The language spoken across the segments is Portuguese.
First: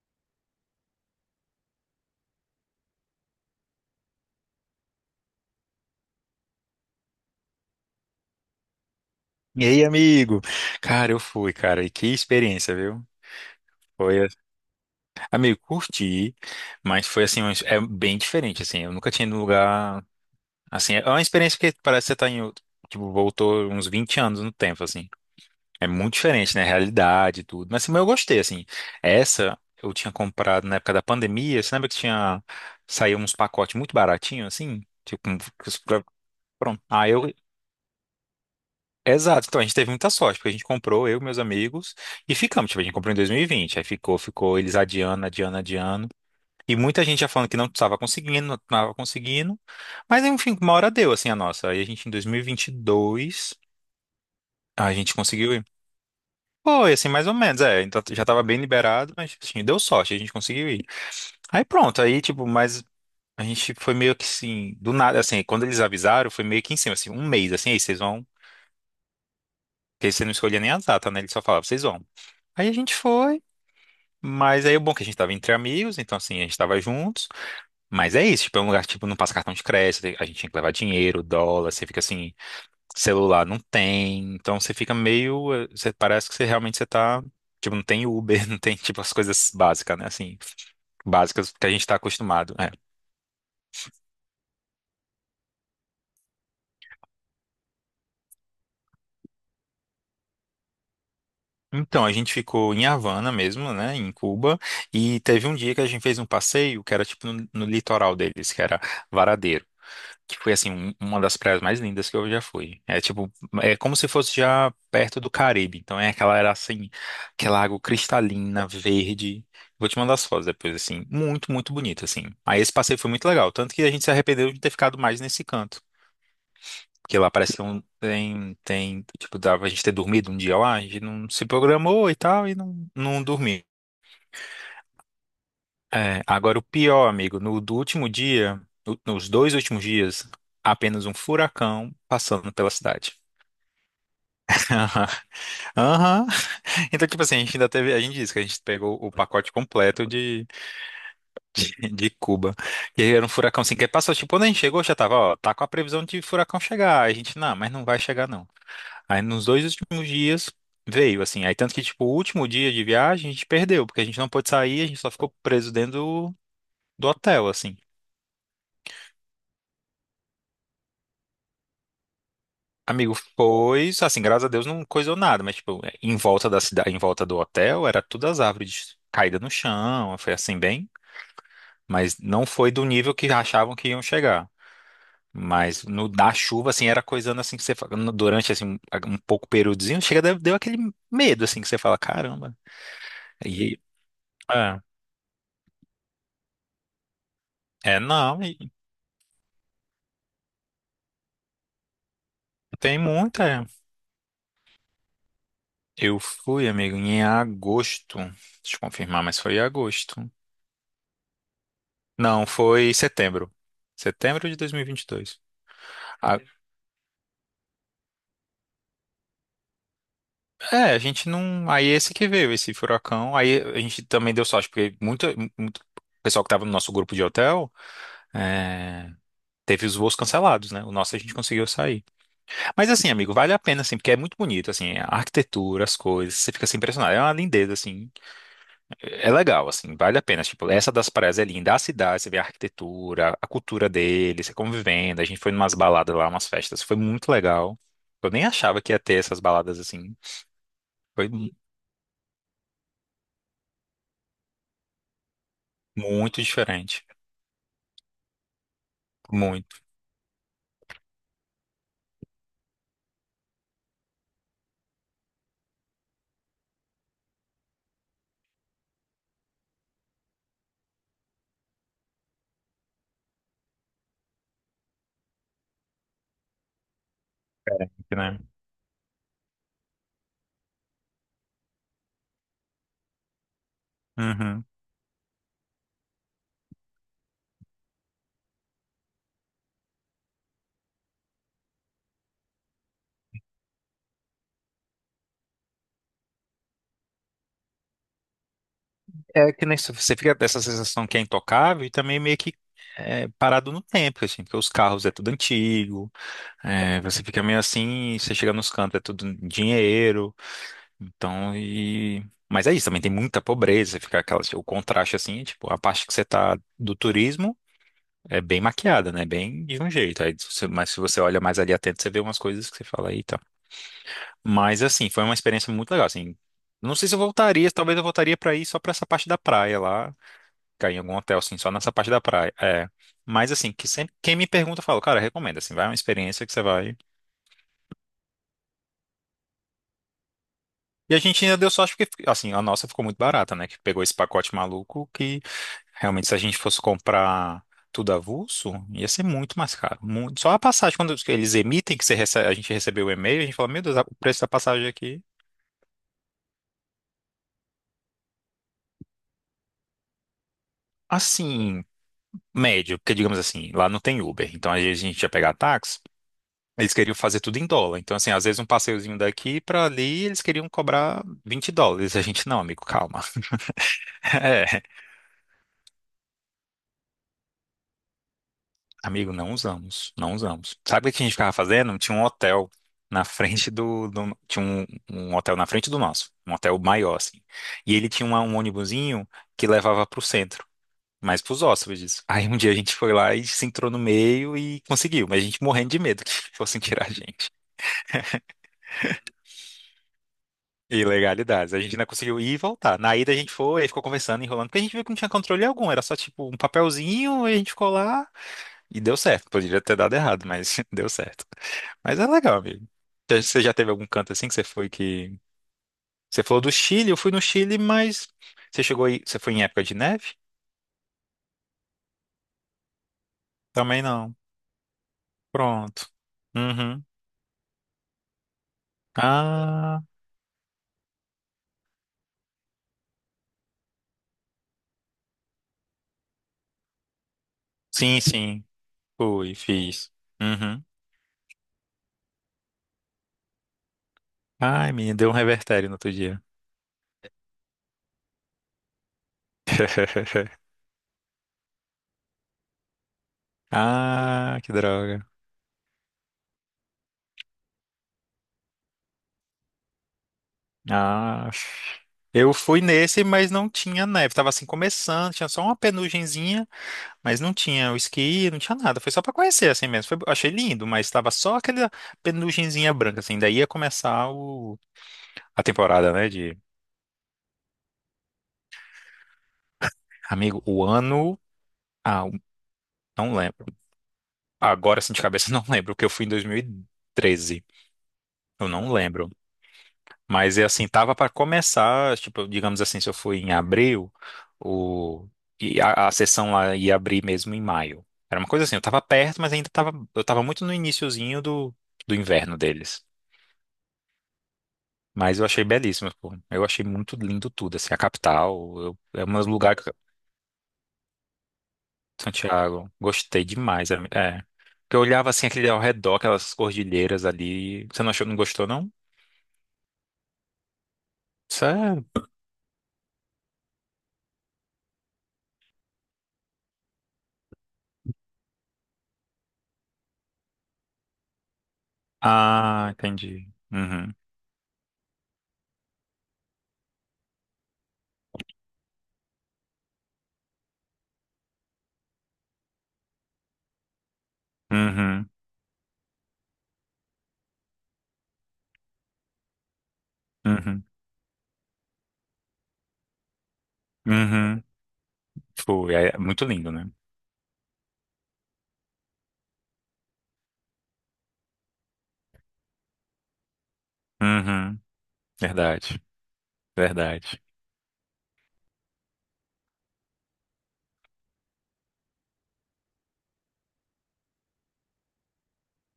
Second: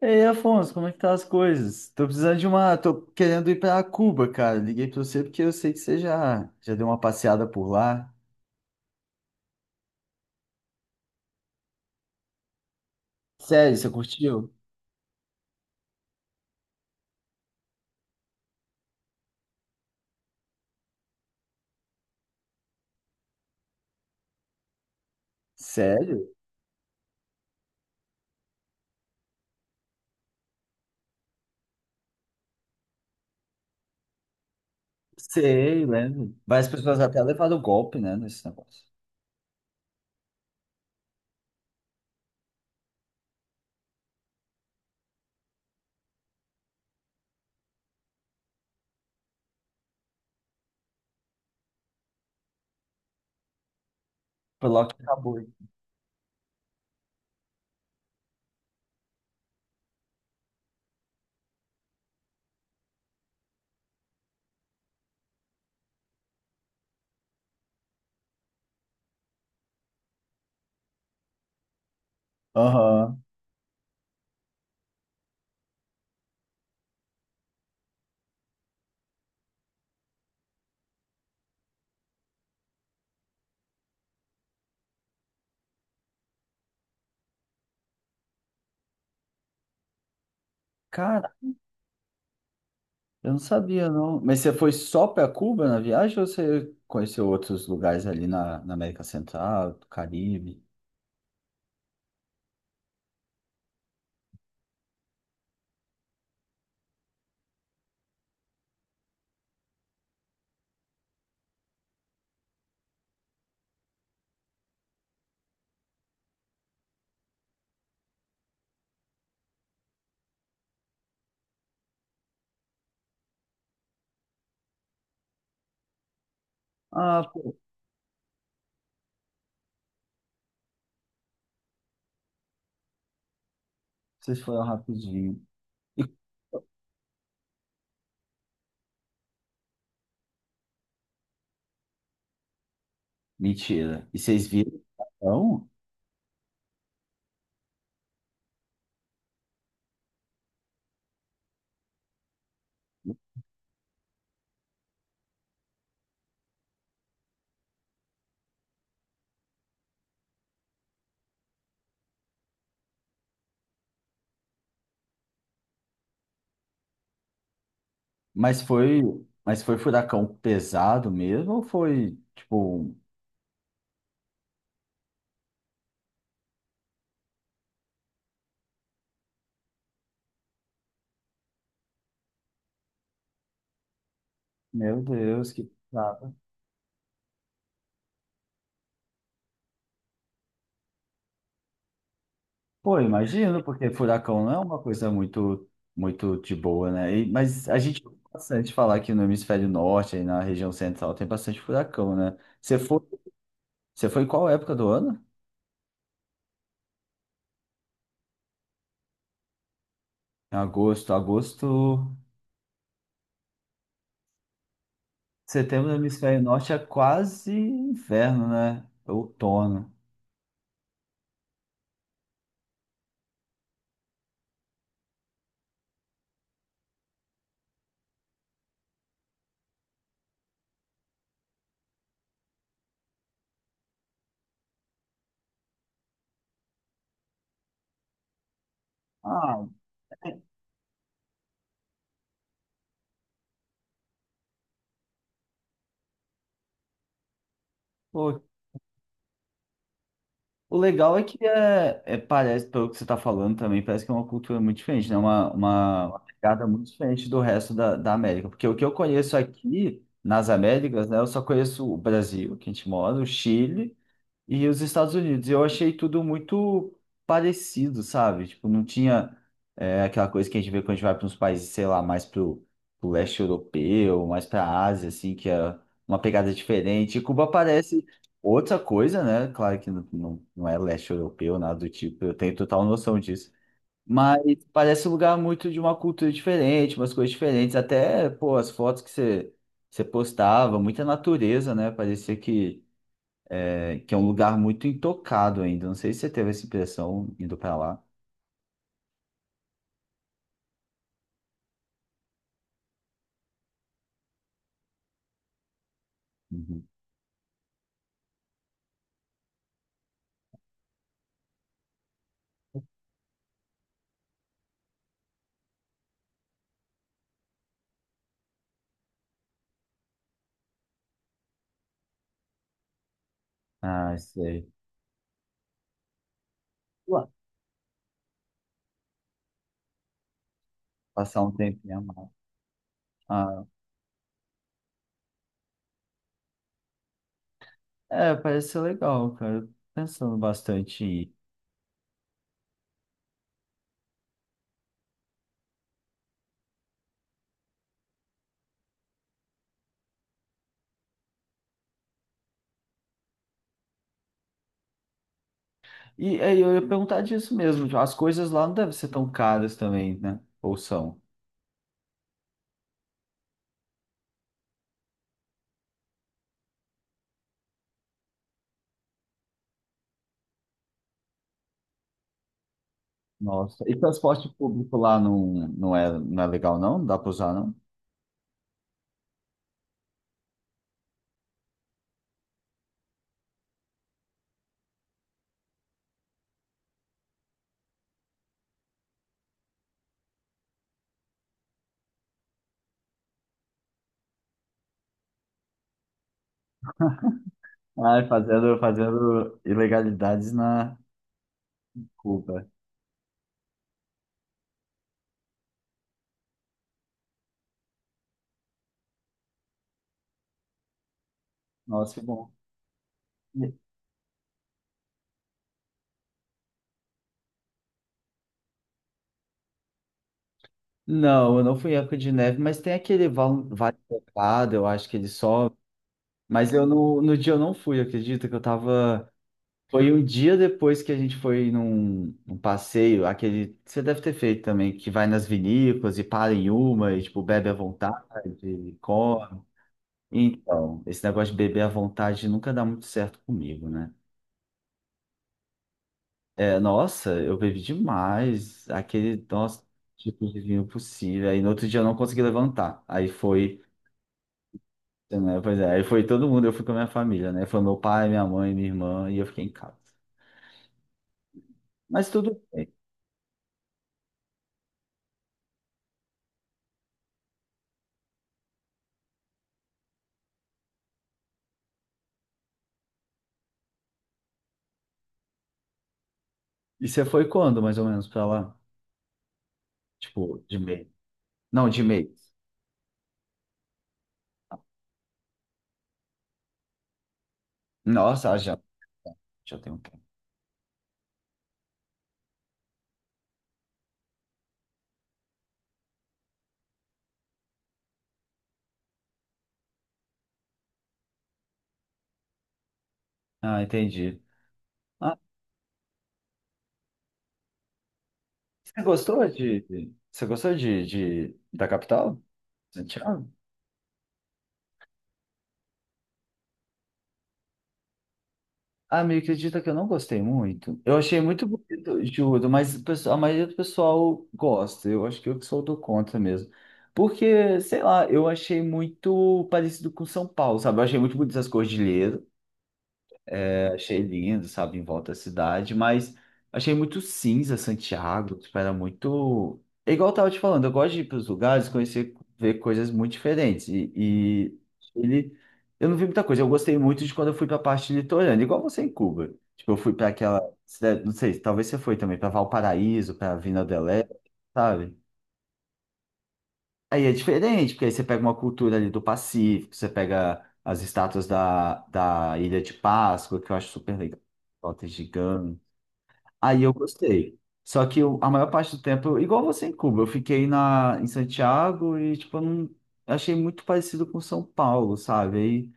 Ei, Afonso, como é que tá as coisas? Tô precisando de uma. Tô querendo ir pra Cuba, cara. Liguei pra você porque eu sei que você já deu uma passeada por lá. E aí, amigo? Cara, eu fui, cara, e que experiência, viu? Sério, você Foi, curtiu? amigo, curti, mas foi assim, é bem diferente, assim, eu nunca tinha ido num lugar, assim, é uma experiência que parece que você tá em, tipo, voltou uns 20 anos no tempo, assim, é muito Sério? diferente, né, realidade e tudo, mas, assim, mas eu gostei, assim, essa eu tinha comprado na época da pandemia, você lembra que tinha, saiu uns pacotes muito baratinhos, assim, tipo, Sei, lembro. Várias pronto, pessoas aí até eu levaram golpe, né, nesse negócio. exato, então a gente teve muita sorte, porque a gente comprou, eu e meus amigos, e ficamos. Tipo, a gente comprou em 2020, aí ficou, ficou, eles adiando, adiando, adiando. E muita gente já falando que não estava conseguindo, não estava conseguindo. Mas enfim, uma hora deu, assim, a nossa. Aí a gente, em 2022, Foi logo a que gente acabou, hein? conseguiu ir. Foi, assim, mais ou menos, é. Então já estava bem liberado, mas, assim, deu sorte, a gente conseguiu ir. Aí pronto, aí tipo, mas a gente foi meio que assim, do nada, assim, quando eles avisaram, foi meio que em cima, assim, um mês, assim, aí vocês vão, porque você não escolhia nem a data, né? Eles só falavam, vocês vão. Aí a gente Aham. foi, mas aí o bom é que a gente tava entre amigos, então assim, a gente tava juntos, mas é isso, tipo, é um lugar que tipo, não passa cartão de crédito, a gente tinha que levar dinheiro, dólar, você fica assim, celular não tem, então você fica meio, você parece que você realmente você tá, tipo, não tem Uber, não tem, tipo, as coisas básicas, né, assim, Cara, básicas que a gente tá acostumado, é. eu não sabia, não. Mas você foi só pra Cuba na viagem ou você conheceu outros lugares ali na, América Central, do Caribe? Então, a gente ficou em Havana mesmo, né, em Cuba, e teve um dia que a gente fez um passeio que era, tipo, no, no litoral deles, que era Varadeiro. Que foi assim uma das praias mais lindas que eu já fui. É tipo, é como se fosse já perto do Caribe. Então é aquela era assim, aquela água cristalina, verde. Vou te mandar as fotos depois assim, muito, muito bonito assim. Aí esse passeio foi muito legal, tanto que a gente se arrependeu de ter ficado mais nesse canto, porque Ah, lá pô, parece que não tem tipo dava a gente ter dormido um dia lá, a gente não se programou e tal e não dormiu. vocês foram rapidinho. É, agora o pior, amigo, no do último dia, nos dois últimos dias, apenas um furacão passando pela cidade. Mentira. E vocês viram, Aham. então? Aham. Então, tipo assim, a gente ainda teve. A gente disse que a gente pegou o pacote completo de Cuba. E aí era um furacão assim, que passou, tipo, quando a gente chegou, já tava, ó, tá com a previsão de furacão chegar. Aí a gente, não, mas não vai chegar, não. Aí nos dois últimos dias veio, assim. Aí tanto que, tipo, o último dia de viagem a gente perdeu, porque a gente não pôde sair, a gente só ficou preso dentro do, do hotel, assim. Mas foi, mas foi furacão pesado mesmo ou foi tipo, Amigo, foi, assim, graças a Deus não coisou nada, mas, tipo, em volta da cidade, em volta do hotel, era tudo as árvores caídas no chão, foi assim, bem. Mas não foi do nível que achavam que iam chegar. meu Deus, que Mas no da pesado. chuva, assim, era coisando assim que você fala, durante assim, um pouco períodozinho, chega, deu, deu aquele medo assim que você fala, caramba. Pô, imagino, E porque furacão não é uma é, coisa muito muito de boa, né? Mas a é gente ouve não, e bastante falar que no hemisfério norte, aí na região central, tem bastante furacão, né? Você tem foi, muita. É. você foi em qual época do ano? Eu fui, amigo, em agosto. Deixa eu confirmar, mas foi em agosto. Em agosto, agosto, Não, foi setembro. Setembro de 2022. setembro no A- hemisfério norte é quase inverno, né? Outono. É, a gente não. Aí é esse que veio, esse furacão. Aí a gente também deu sorte, porque muito, muito pessoal que tava no nosso grupo de hotel. É, teve os voos cancelados, né? O nosso a gente conseguiu sair. Mas assim, amigo, vale a pena, assim, porque é muito bonito, assim, a arquitetura, as coisas, você fica assim impressionado. É uma lindeza, assim, é Ah, legal, assim, vale a é, pena. Tipo, essa das praias é linda, a cidade, você vê a arquitetura, a cultura deles, você convivendo. A gente foi numas baladas lá, umas festas, foi muito legal. Eu pô, nem achava que ia ter essas baladas assim. o legal é Foi que mu- é, parece, pelo que você está falando também, parece que é uma cultura muito diferente, né? Uma Muito pegada muito diferente. diferente do resto da, América. Porque o que eu conheço Muito aqui nas Américas, né? Eu só conheço o Brasil, que a gente mora, o Chile e os Estados Unidos. E eu achei tudo muito parecido, sabe? Tipo, não tinha aquela coisa que a gente vê quando a gente vai para uns países, sei lá, mais pro, leste europeu, mais para a Ásia, assim, que é uma pegada diferente. E Cuba parece diferente, né? outra coisa, né? Claro que não, não, não é leste europeu, nada do tipo, eu tenho total noção disso. Mas Uhum. parece um lugar muito de uma cultura diferente, umas coisas diferentes. Até, pô, as fotos que você postava, muita natureza, né? Parecia que é um lugar muito intocado ainda. Não sei se você teve essa impressão indo para lá. É que nem você fica dessa sensação que é intocável e também meio que é, parado no tempo, assim, porque os carros é tudo antigo, Uhum. é, você fica meio assim, você chega nos cantos, é tudo dinheiro, então e. Mas é isso, também tem muita pobreza, fica aquela, o contraste assim, é tipo, a parte que você tá do turismo é bem maquiada, né? Bem de um jeito. Aí, se mas se você olha mais ali atento, você vê umas coisas que você fala, eita. Ah, sei. Mas assim, foi uma experiência muito legal, assim. Não sei se eu Ué. voltaria, talvez eu voltaria pra ir só pra essa parte da praia lá. Cair em algum hotel, Passar um assim, só nessa tempinho a parte da mais. praia. É. Mas, Ah, assim, que sempre, quem me pergunta, eu falo, cara, recomendo, assim, vai é uma experiência que você vai. é, parece ser legal, cara. Eu tô pensando bastante E a em ir. gente ainda deu sorte porque, assim, a nossa ficou muito barata, né? Que pegou esse pacote maluco que, realmente, se a gente fosse comprar tudo avulso, ia ser muito mais caro. Muito. Só a passagem, quando eles emitem, que você a gente recebeu o e-mail, a gente fala, meu Deus, o preço da passagem aqui, E aí eu ia perguntar disso mesmo. Tipo, as coisas lá não devem ser tão caras também, né? Ou são? assim, médio, porque, digamos assim, lá não tem Uber. Então, às vezes a gente ia pegar táxi. Eles queriam fazer tudo em dólar. Então, assim, às vezes um passeiozinho daqui pra ali, eles queriam cobrar 20 dólares. A gente, não, amigo, calma. Nossa. E transporte É, público lá não, não é legal, não? Não dá pra usar, não? amigo, não usamos, não usamos. Sabe o que a gente ficava fazendo? Tinha um hotel na frente tinha um, um hotel na frente do nosso, um hotel maior, assim. E ele tinha um ônibusinho que levava pro centro, mas pros hóspedes. Aí um dia a gente foi lá e se entrou no meio e conseguiu, mas a gente morrendo de medo que fossem tirar a gente. Ah, fazendo ilegalidades na Ilegalidades. A gente ainda conseguiu ir e Cuba. voltar. Na ida a gente foi, aí ficou conversando, enrolando, porque a gente viu que não tinha controle algum, era só tipo um papelzinho, aí a gente ficou lá e deu certo. Poderia ter dado errado, mas deu certo. Nossa, Mas que é bom. legal, amigo. Você já teve algum canto assim que você foi que. Você falou do Chile, eu fui no Chile, mas você chegou aí. Você foi em época de neve? Não, eu não fui em época de neve, mas tem aquele vale Também não. nevado, eu acho que ele sobe. Pronto. Mas eu Uhum. não, no dia eu não fui, acredita que eu tava. Ah, Foi um dia depois que a gente foi num, passeio, aquele. Você deve ter feito também, que vai nas vinícolas e para em uma e, tipo, bebe à sim, vontade, sim. e Fui, come. fiz. Uhum. Então, esse negócio de beber à vontade nunca dá muito certo comigo, né? Ai, menina, deu um revertério no outro dia. É, nossa, eu bebi demais, aquele, nossa, tipo de vinho possível. Aí no outro dia eu não consegui levantar. Aí foi. Ah, que droga. Né? Pois é, aí foi todo mundo, eu fui com a minha família, né? Foi meu pai, minha mãe, minha irmã, e eu fiquei em casa. Ah, Mas eu tudo fui bem. nesse, mas não tinha neve. Tava assim começando, tinha só uma penugenzinha, mas não tinha o esqui, não tinha nada. Foi só pra conhecer assim mesmo. Achei lindo, mas tava só aquela penugenzinha branca assim. Daí ia começar a temporada, né? De E você foi quando, mais ou menos, pra lá? Tipo, amigo, de o mês. ano, Não, de ah, mês. não lembro. Agora assim de cabeça não lembro, porque eu fui em 2013. Nossa, ah, Eu já, não lembro. Tem um tempo. Mas é assim, tava para começar, tipo, digamos assim, se eu fui em abril, o e a sessão lá ia abrir mesmo em maio. Era uma coisa assim, eu tava perto, mas ainda tava, eu tava muito no iniciozinho do, do inverno deles. Ah, entendi. Ah, Mas eu achei belíssimo, pô. Eu achei muito lindo tudo, assim, a capital, você é um gostou lugar que de. Você gostou de da capital? Santiago, gostei Santiago? demais, é, é. Porque eu olhava assim aquele ao redor, aquelas cordilheiras ali. Você não achou, não gostou, não? Ah, me acredita que eu não gostei muito. Eu achei muito Sério? bonito, juro, mas o a maioria do pessoal gosta. Eu acho que eu que sou do contra mesmo. Porque, sei lá, eu achei muito parecido com São Paulo, sabe? Eu achei muito bonito as cordilheiras Ah, entendi. Uhum. achei lindo, sabe, em volta da cidade, mas achei muito cinza Santiago, tipo, era muito. É igual eu tava te falando, eu gosto de ir para os lugares, conhecer, ver coisas muito diferentes. E Uhum. ele, eu não vi muita coisa, eu gostei muito de quando eu fui para a parte litorânea, igual você em Cuba. Tipo, eu fui para aquela Uhum. cidade, não sei, talvez você foi também, para Valparaíso, para Vina del Leste, Uhum. sabe? Foi, é muito lindo, né? Aí é diferente, porque aí você pega uma cultura ali do Pacífico, você pega as estátuas da, Ilha de Páscoa, que eu acho super legal, Uhum, totem gigante. verdade, Aí eu verdade. gostei. Só que a maior parte do tempo, igual você em Cuba, eu fiquei em Santiago e, tipo, eu não, eu achei muito parecido com São Paulo, sabe? Aí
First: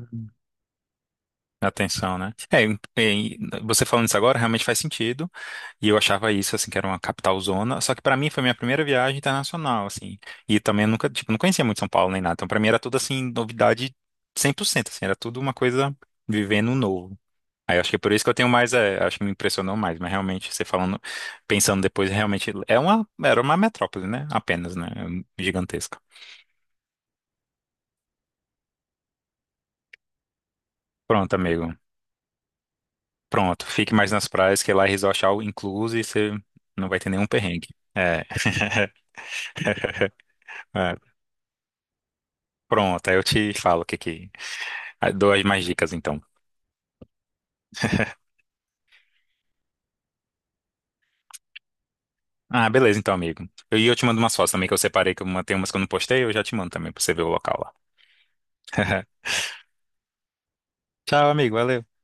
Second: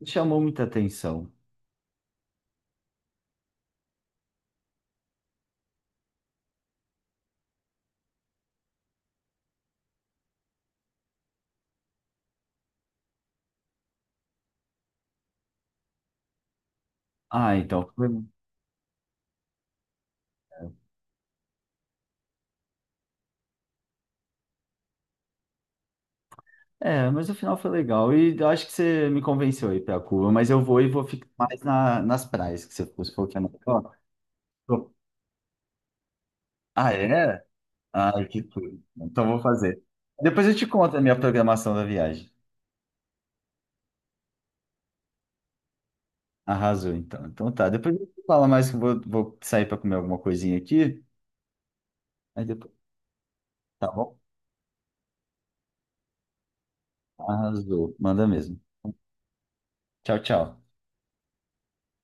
não chamou muita atenção. atenção, né? É, você falando isso agora realmente faz sentido. E eu achava isso, assim, que era uma capital zona. Só que pra mim foi minha primeira viagem internacional, assim. E também eu nunca, tipo, não conhecia muito São Paulo nem nada. Então pra mim era tudo, assim, novidade 100%, assim. Era tudo uma coisa vivendo novo. Ah, Aí eu acho então. que é por isso que eu tenho mais, é, acho que me impressionou mais. Mas realmente, você falando, pensando depois, realmente é uma, era uma metrópole, né? Apenas, né? Gigantesca. É, mas o final foi legal. E eu acho que você me convenceu a ir pra Cuba, mas eu vou e vou ficar Pronto, mais amigo. na, nas praias que você falou que é Pronto. Fique melhor. mais nas praias, que lá é resort é all incluso e você não Ah, vai ter nenhum é? perrengue. É. Ai, que tudo. Então vou fazer. Depois eu te É, conto a minha programação da viagem. pronto, aí eu te falo o que que. Ah, dou as mais dicas então. Arrasou, então. Então tá. Depois eu te falo mais que eu vou, sair para comer alguma coisinha aqui. Aí Ah, depois, beleza então, amigo. E tá eu, te bom? mando umas fotos também que eu separei, que eu tenho umas que eu não postei, eu já te mando também pra você ver o local lá. Arrasou. Manda mesmo. Tchau, tchau. Tchau, amigo. Valeu.